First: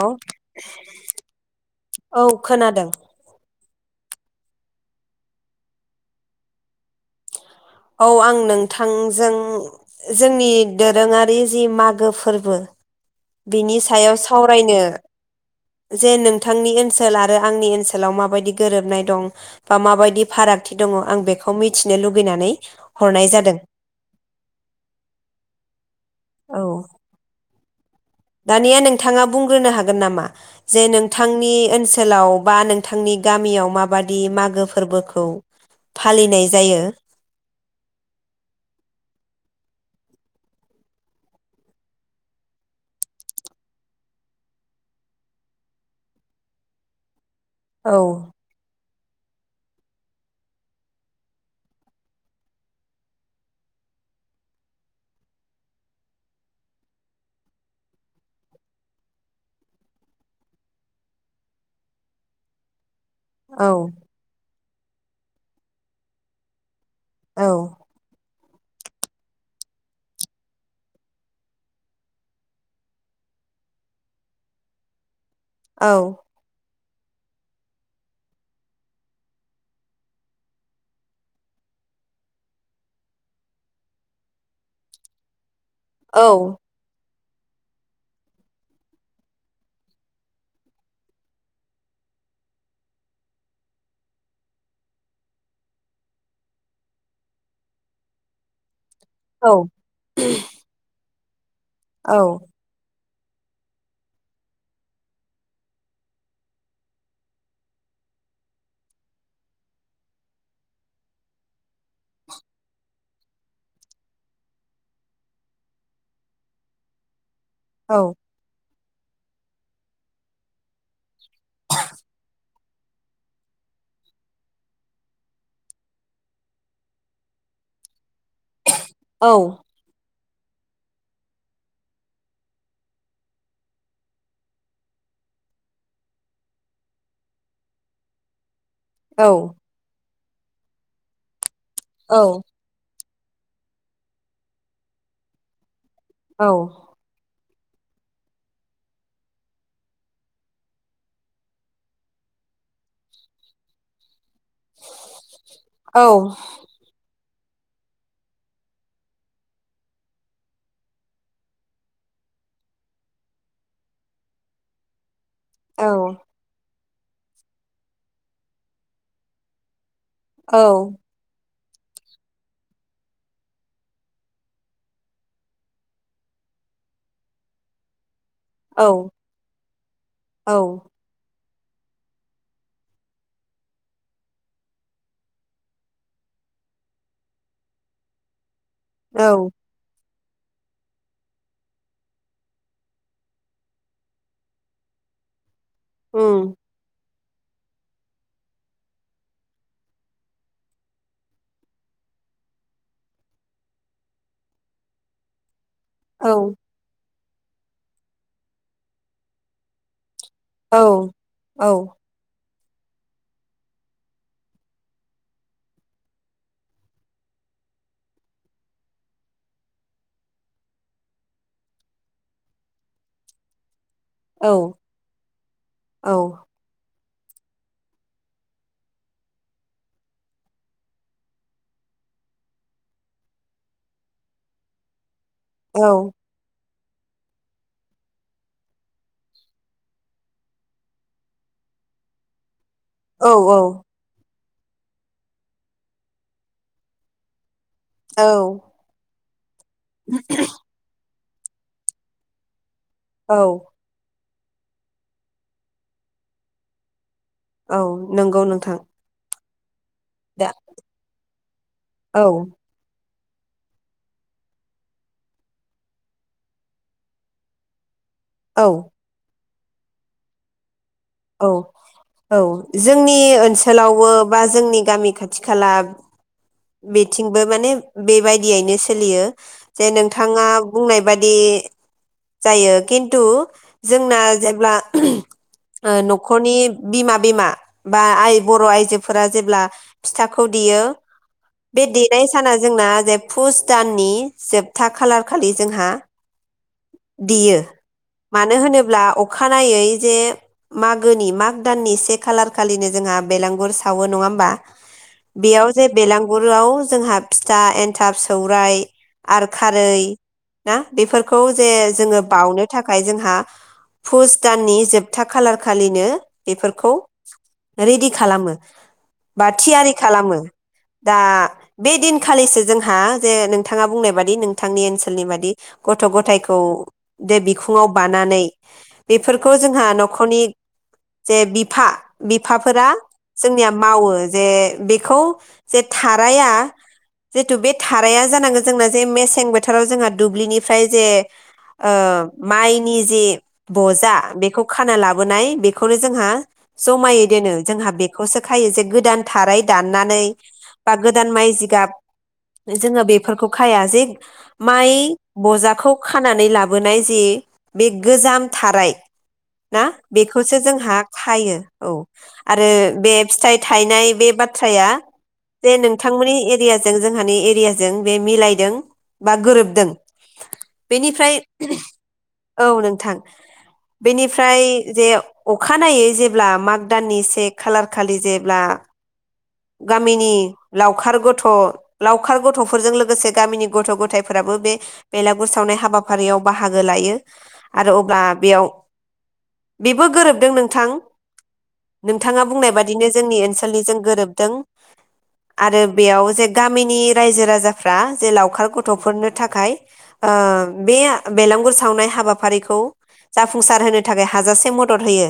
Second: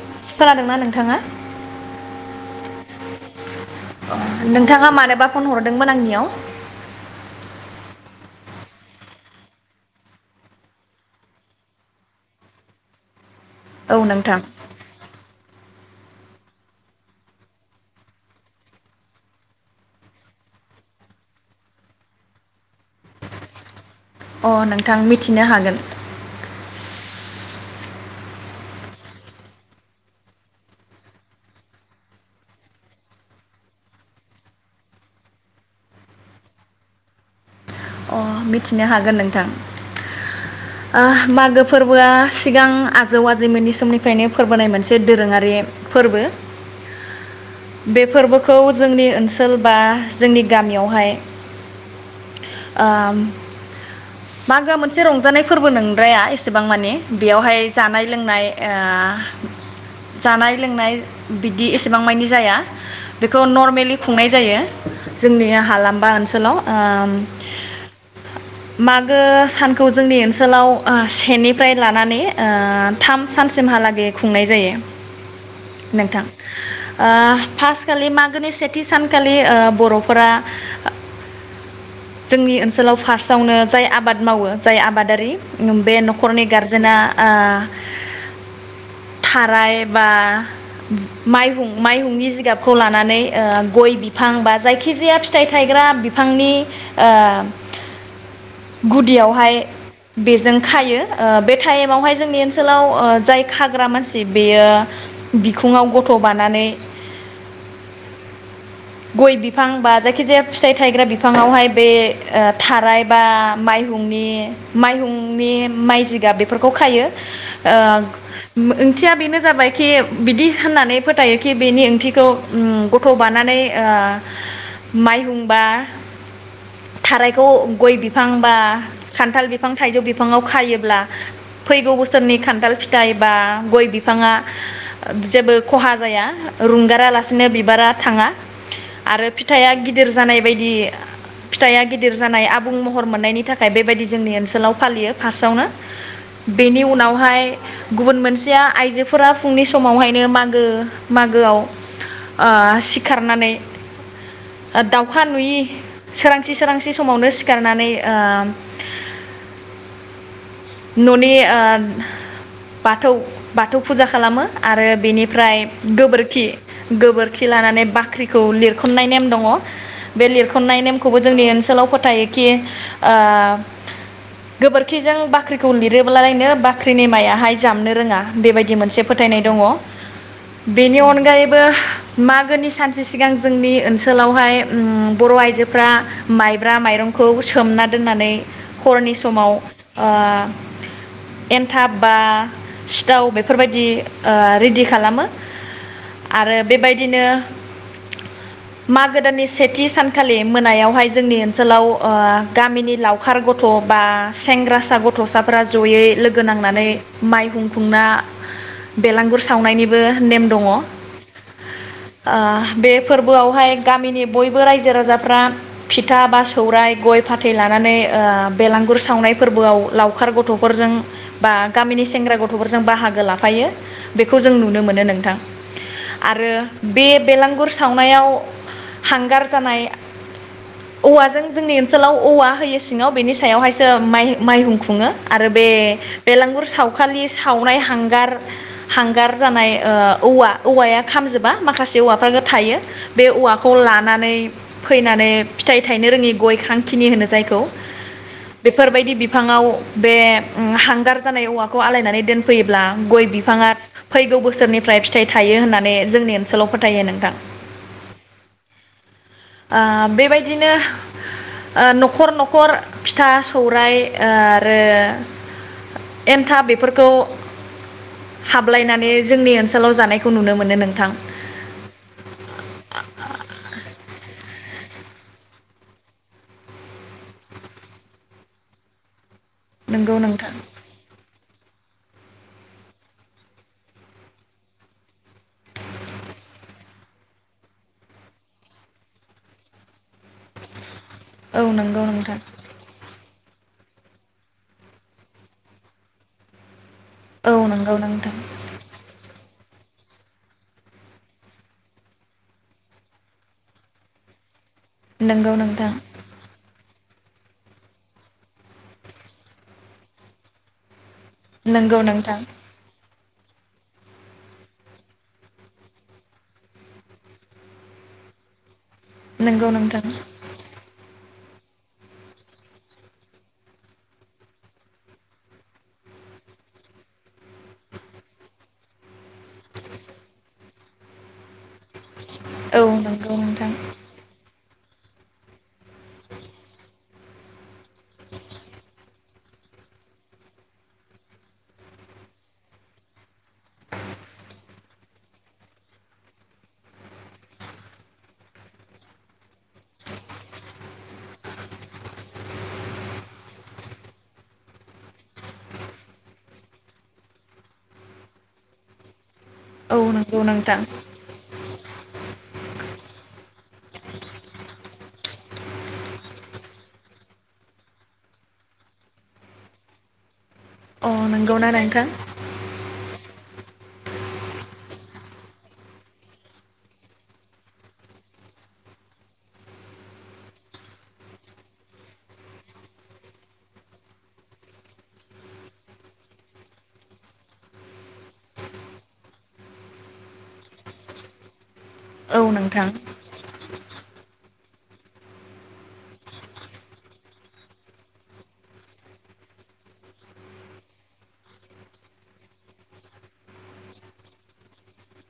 औ खोनादोंना नोंथाङा औ खोनादों। नोंथाङा मानोबा फन हरदोंमोन आंनियाव? औ आं नोंथांजों जोंनि दोरोङारि जि मागो फोरबो बिनि औ सायाव नोंथां सावरायनो जे नोंथांनि ओनसोल आरो आंनि ओनसोलाव माबायदि गोरोबनाय दं बा माबायदि फारागथि दङ आं बेखौ मिथिनो लुगैनानै हरनाय जादों। अ नोंथां मिथिनो हागोन। औ। दानिया नोंथाङा बुंग्रोनो हागोन नामा, जे नोंथांनि ओनसोलाव बा नोंथांनि गामियाव माबादि मागो फोरबोखौ फालिनाय जायो? अ मिथिनो हागोन नोंथां। ओ मागो फोरबोआ सिगां आजौ आजैमोननि समनिफ्रायनो फोरबोनाय मोनसे दोरोङारि फोरबो। औ बे फोरबोखौ जोंनि ओनसोल बा जोंनि गामियावहाय ओ मागोआ मोनसे रंजानाय फोरबो नोंद्राया एसेबां माने बेयावहाय जानाय लोंनाय ओ जानाय लोंनाय बिदि एसेबां मानि जाया। बेखौ औ नरमेलि खुंनाय जायो। जोंनि हालाम बा ओनसोलाव ओ औ मागो सानखौ जोंनि ओनसोलाव सेनिफ्राय लानानै ओ थाम सानसिमहालागै खुंनाय जायो। औ नोंथां ओ फार्स्ट खालि मागोनि सेथि सानखालि ओ बर'फोरा जोंनि ओनसोलाव फार्स्टआवनो जाय आबाद मावो जाय आबादारि बे न'खरनि औ गारजेना ओ थाराय बा माइहुं माइहुंनि जिगाबखौ लानानै ओ गय बिफां बा जायखिजाया फिथाइ थायग्रा बिफांनि ओ औ गुदियावहाय बेजों खायो। ओ बे औ टाइमावहाय जोंनि ओनसोलाव ओ जाय खाग्रा मानसि बेयो बिखुङाव गथ' बानानै [inaudible] गय बिफां बा जायखि जाया फिथाइ गायग्रा बिफांआवाहाय बे ओ थाराय बा माइहुंनि माइहुंनि माइ जिगाब बेफोरखौ खायो। ओ औ मो ओंथिया बेनो जाबायखि बिदि होननानै फोथायोखि बेनि ओंथिखौ ओम गथ' बानानै ओ माइहुं बा थारायखौ गय बि बिफां बा औ खान्थाल बिफां थाइजौ बिफां फाङाव खायोब्ला फैगौ बोसोरनि खान्थाल फिथाइ बा गय बिफाङा जेबो खहा जाया रुंगारालासिनो बिबारा थाङा औ आरो फिथाइया गिदिर जानाय बायदि फिथाइया औ गिदिर जानाय आबुं हर मोननायनि थाखाय बेबायदि जोंनि ओनसोलाव फालियो फार्स्टआवनो। औ बेनि उनावहाय गुबुन मोनसेया आइजोफोरा फुंनि समावहायनो मागो मागोआव ओ सिखारनानै दाउखा नुयि औ सोरांसि सोरांसि समावनो सि सिखारनानै ओ न'नि ओ बाथौ बाथौ फुजा खालामो आरो बेनि ओमफ्राय औ गोबोरखि गोबोरखि लानानै बाख्रिखौ लिरखुमनाय नेम दङ। बे लिरखननाय नेमखौबो जोंनि ओनसो सोलाव फोथायोखि ओ गोबोरखिजों बाख्रि खौ लिरोबोल लायनो बाख्रिनि माइया हाय जामनो रोङा। बेबायदि मोनसे औ फोथायनाय दङ। औ बेनि अनगायै बो मागोनि सानसे सिगां जोंनि ओनसोलावहाय उम बर' आइजोफ्रा माइब्रा माइरंखौ सोमना दोननानै हरनि औ समाव ओ एन्थाब बा सिथाव बेफोरबायदि ओ रेडि खालामो। [inaudible] उम आरो बेबायदिनो मागो दाननि सेथि सानखालि मोनायावहाय जोंनि ओनसोलाव ओ गामिनि लावखार गथ' बा सेंग्रासा ग थ साफोरा जयै औ लोगो नांनानै माइहुं खुंना बेलांगुर सावनायनिबो नेम दङ। ओ औ औ बे फोरबोआवहाय गामिनि बयबो रायजो राजाफ्रा फिथा बा सौराय गय फाथै लानानै ओ बेलांगुर सावनाय फोरबोआव लावखार गथ'फोरजों बा गामिनि सेंग्रा गथ'फोरजों बाहागो लाफायो। बेखौ औ जों नुनो मोनो नोंथां। औ आरो बे बेलांगुर सावनायाव हांगार जानाय औवाजों जोंनि ओनसोलाव औवा होयो सिङाव बेनि सायावहायसो माइ माइहुं खु खुङो। आरो बे बेलांगुर साव खालि सावनाय हांगार हांगार जानाय ओ औवा औवाया खामजोबा माखासे औवाफ्राबो थायो। बे औ औवाखौ लानानै फैनानै फिथाइ थायनो रोङि गयखांखिनि होनो जायखौ। औ बेफोरबायदि बिफाङाव बे उम हांगार जानाय औवाखौ आलायनानै दोनफैयोब्ला गय औ बिफाङा फैगौ बोसोरनिफ्राय फिथाइ थायो होननानै जोंनि ओनसोलाव फोथायो नोंथां। औ नंगौ नोंथां। ओ दा बेबायदिनो ओ औ न'खर न'खर फिथा सौराइ आरो एन्थाब बेफोरखौ औ हाबलायनानै जोंनि ओनसोल लाव जानायखौ नुनो मोनो नोंथां। औ औ जोंनि ओनसोलावबो बा जोंनि गामि खाथि खाला बेथिंबो माने बेबायदियैनो सोलियो। जे नंगौ नोंथाङा नोंथां बुंनाय बाय दि जायो खिन्थु जोंना जेब्ला ओ नखरनि बिमा बिमा बा आइ बर' आयजोफोरा जेब्ला फिथाखौ देयो औ बे नंगौ देनाय नोंथां साना जोंना जे पुस दाननि जोबथा खालारखालि जोंहा औ देयो नंगौ नोंथां मानो होनोब्ला अखा अखानायै जे मागोनि माग दाननि से खालार खालिनो जोंहा बेलांगुर सावो नङा होमबा नंगौ बियाव जे नोंथां बेलांगुराव जोंहा फिथा एनथाब, सौराइ आरो खारै ना बेफो खौ जे नंगौ जोङो नोंथां बावनो थाखाय जों जोंहा पुस दाननि जोबथा खालार खालिनो बेफोरखौ रेडि खालामो। बा नंगौ थियारि नोंथां खालामो दा बे दिनखालिसो जोंहा जे नोंथाङा बुंनाय बादि नोंथांनि ओनसोलनि बादि गथ' गथायाइखौ बे बिखुङाव बानानै बेफोरखौ जोंहा न'खरनि जे बिफा औ बिफाफोरा नंगौ नोंथां जोंनिया मावो जे बेखौ जे थाराया जिथु बे थाराया जानांगोन जोंना जे मेसें बोथोराव जोंहा दुब्लिनि फ्राय जे ओ माइनि जे बजा बेखौ खाना लाबोनाय बेखौनो जोंहा जमायै दोनो जोंहा बेखौसो खायो जे गोदान थाराय दाननानै बा गोदान माइ जिगाब जोङो बेफोरखौ खाया जे माइ बजाखौ खानानै लाबोनाय जे बे गोजाम थाराय ना औ नंगौ बेखौसो नोंथां जोंहा खायो औ आरो बे फिथाइ थायनाय बे बाथ्राया जे नोंथांमोननि एरियाजों जोंहानि एरियाजों बे मिलायदों बा गोरोबदों। अ बेनिफ्राय नंगौना नोंथां औ नोंथां बेनिफ्राय जे अखानायै जेब्ला माग दाननि से खालार खालि जेब्ला गामिनि लावखार गथ लावखार गथ'फोरजों लोगोसे गामिनि गथ' गथायफोराबो बे बेलागुर सावनाय हाबाफारियाव बाहागो लायो आरो अब्ला बेयाव बेबो गोरोबदों नोंथां औ नोंथाङा बुंनाय नोंथां बादिनो जोंनि ओनसोलनि जों गोरोब दों आरो बेयाव जे गामिनि रायजो राजाफ्रा जे लावखार गथ'फोरनो थाखाय ओ बे बेलगुर सावनाय हाबाफारिखौ जाफुंसार होनो थाखाय हाजासे मदद होयो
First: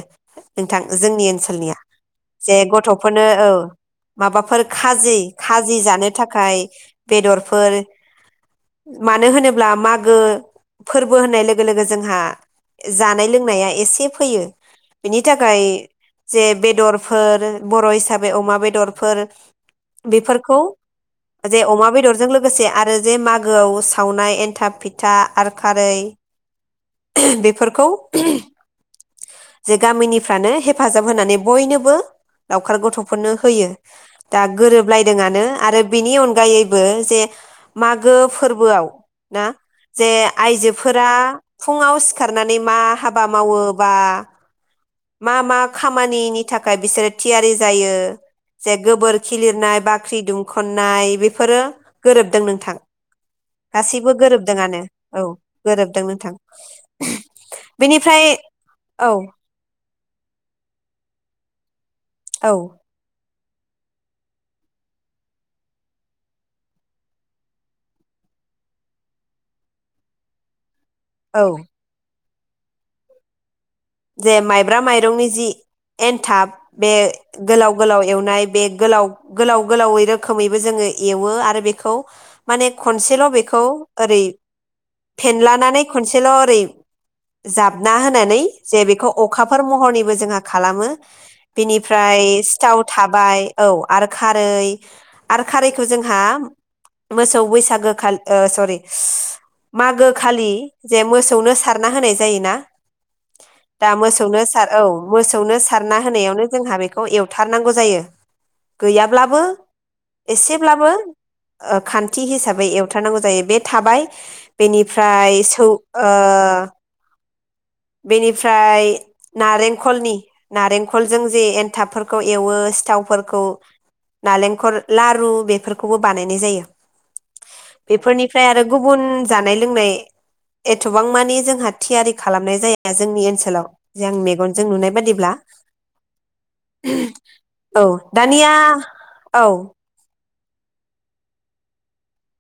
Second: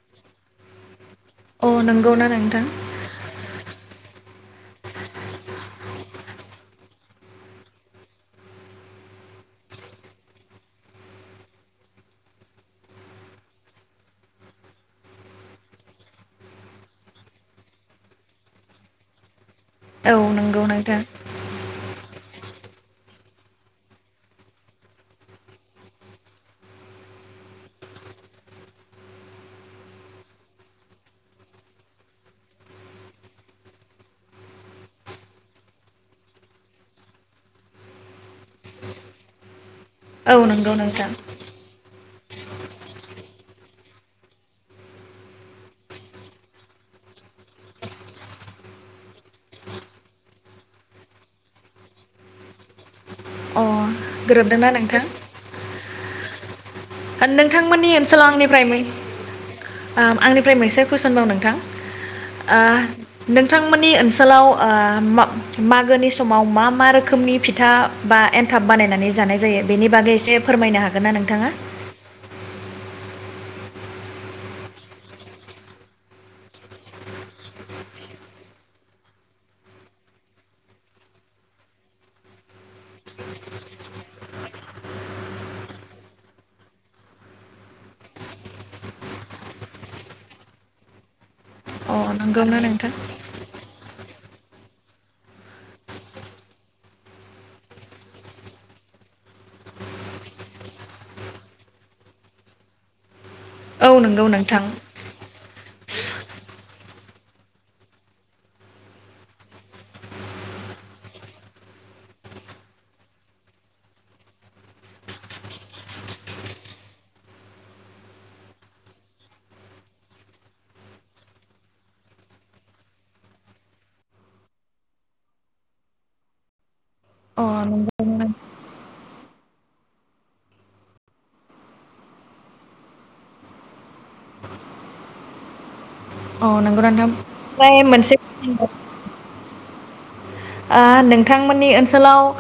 नोंथां जोंनि अ ओनसोलनिया नंगौना जे नोंथां गथ'फोरनो औ माबाफोर खाजि खाजि जानो थाखाय बेदरफोर मानो होनोब्ला मागो फोरबो होननाय लोगो लोगो जोंहा जानाय लोंनाया एसे फैयो बेनि थाखाय जे बेदरफोर बर' हिसाबै अमा बेदर फोर औ बेफोरखौ नंगौ नोंथां जे अमा बेदरजों लो लोगोसे आरो जे मागोआव सावनाय एन्थाब फिथा आर खारै बेफोरखौ जे गामिनिफ्रानो हेफाजाब होनानै बयनोबो लावखार गथ'फोरनो होयो। दा गोरोबलायदोंआनो आरो बिनि अनगायैबो जे मागो फोरबोआव ना जे औ नंगौ आइजोफोरा नोंथां फुङाव सिखारनानै मा हाबा मावोबा मा मा खामानिनि थाखाय बिसोरो थियारि जायो जे गोबोर खि लिरनाय बाख्रि दुंखन्नाय बेफोरो गोरोबदों नोंथां अ गासैबो गोरोबदोंना गोरोबदोंआनो नोंथां औ गोरोबदों नोंथां नोंथांमोननि बेनिफ्राय ओनसोलाव आंनिफ्राय मोन औ आ आंनिफ्राय मोनसे कुइसन बाव नोंथां औ ओ नोंथांमोननि ओनसोलाव ओ मा-मागोनि समाव मा मा रोखोमनि फिथा बा एन्थाब बानायनानै जानाय जायो बेनि बागै एसे फोरमायनो हागोन? हागोन ना औ नोंथाङा जे माइब्रा माइरंनि जि एन्थाब बे गोलाव गोलाव एवनाय बे गोलाव गोलाव गोलावै रोखोमैबो जोङो एवो आरो बेखौ माने खनसेल बेखौ ओरै फेनलानानै खनसेल ओरै जाबना होनानै जे बेखौ अखाफोर महरनिबो जोंहा खालामो। अ बिनिफ्राय नंगौना सिथाव नोंथां थाबाय औ आरो खारै आरो खारैखो जोंहा मोसौ बैसागो खालि ओ सरि मागो खालि जे मोसौनो सारना होनाय जायोना दा औ नंगौ मोसौनो नोंथां सार औ मोसौनो सारना होनायावनो जोंहा बे खौ एवथारनांगौ जायो गैयाब्लाबो एसेब्लाबो ओ खान्थि हिसाबै एवथारनांगौ जायो बे थाबाय बेनिफ्राय सौ ओ बेनिफ्राय नारेंखलनि नारेंखलजों जे एनथाबफोरखौ एवो सिथावफोरखौ नारेंखल लारु बेफोरखौबो बानायनाय जायो। अ नंगौ बेफोरनिफ्राय आरो गुबुन जानाय लोंनाय एथबां मानि जोंहा थियारि खालाम नुनाय जाया जोंनि ओनसोलाव जों मेगनजों नुनाय बादिब्ला। औ नंगौना नोंथां ओमफ्राय औ मोनसे दानिया औ [unintelligible] ओ नोंथांमोननि ओनसोलाव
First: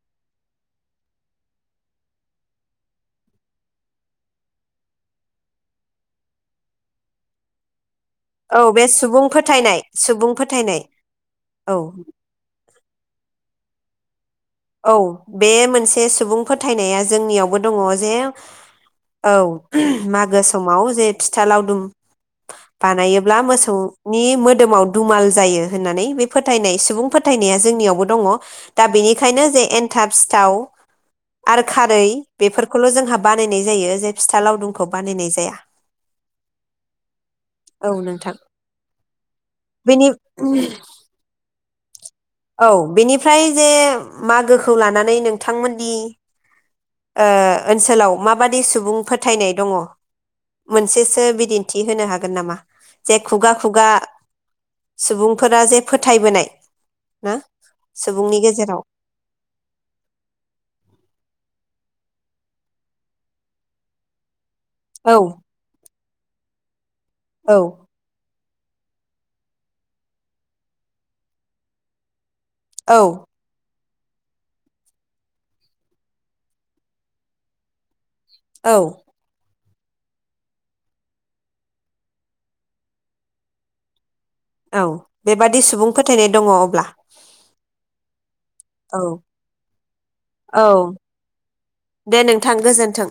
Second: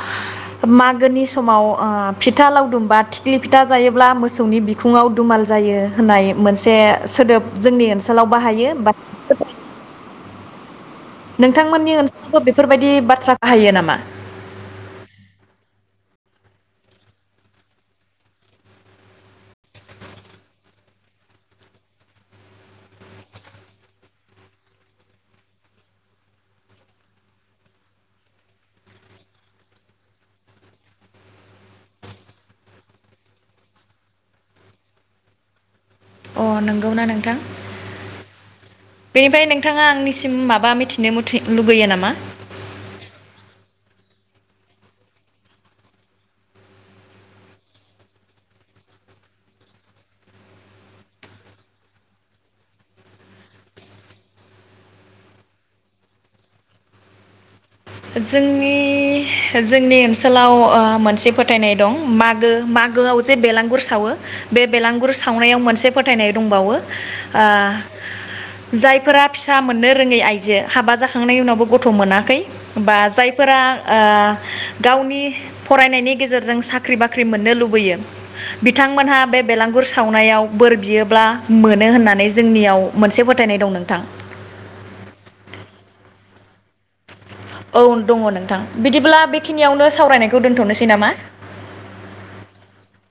मागोनि समाव ओ फिथा लावदुमबा थिख्लि फिथा जायोब्ला मोसौनि बिखुङाव दुमाल जायो होननाय मोनसे सोदोब जोंनि ओनसोल औ बे सुबुं फोथायनाय सुबुं फोथायनाय। औ नोंथांमोननि ओनसोलावबो बेफोरबायदि बाथ्रा बाहायो नामा। बा। औ बे मोनसे सुबुं फोथायनाया जोंनियावबो दङ जे औ मागो समाव जे फिथा लावदुम बानायोब्ला मोसौनि मोदोमाव दुमाल जायो होननानै बे फोथायनाय सुबुं फोथायनाया जोंनियावबो दङ दा बेनि बेखायनो जे एन्थाब सिथाव आरो खारै बेफोरखौल जोंहा बानायनाय जायो जे फिथा लावदुमखौ बानायनाय जाया। अ नंगौ ना नोंथां औ नोंथां बेनिफ्राय नोंथाङा बेनि आंनिसिम माबा मिथिनो मथै लुगैयो नामा। औ बेनिफ्राय जे मागोखौ लानानै नोंथांमोननि ओ ओनसोलाव माबादि सुबुं फोथायनाय दङ मोनसेसो बिदिन्थि होनो हागोन नामा जे खुगा खुगा सुबुंफोरा जे फोथायबोनाय हो जोंनि जोंनि ओनसोलाव ओ मोनसे फोथायनाय दं मागो मागोआव जे बेलाांगुर सावो। बे बेलांगुर औ सावनायाव मोनसे फोथायनाय दंबावो ओ। औ जायफोरा फिसा मोननो रोङै आइजो हाबा जाखांनायनि उनावबो गथ मोनाखै। बा औ जायफोरा। गावनि फरायनायनि गेजेरजों साख्रि बाख्रि मोननो लुबैयो। औ बिथांमोनहा बे। बेलांगुर सावनायाव बोर बियोब्ला मोनो होननानै जोंनियाव मोनसे फोथायनाय दं नोंथां। औ बेबादि सुबुं फोथायनाय दङ। अब्ला औ दङ नोंथां औ बिदिब्ला बेखिनियावनो सावरायनायखौ औ दोनथनोसै नामा। दे नोंथां गोजोन्थों।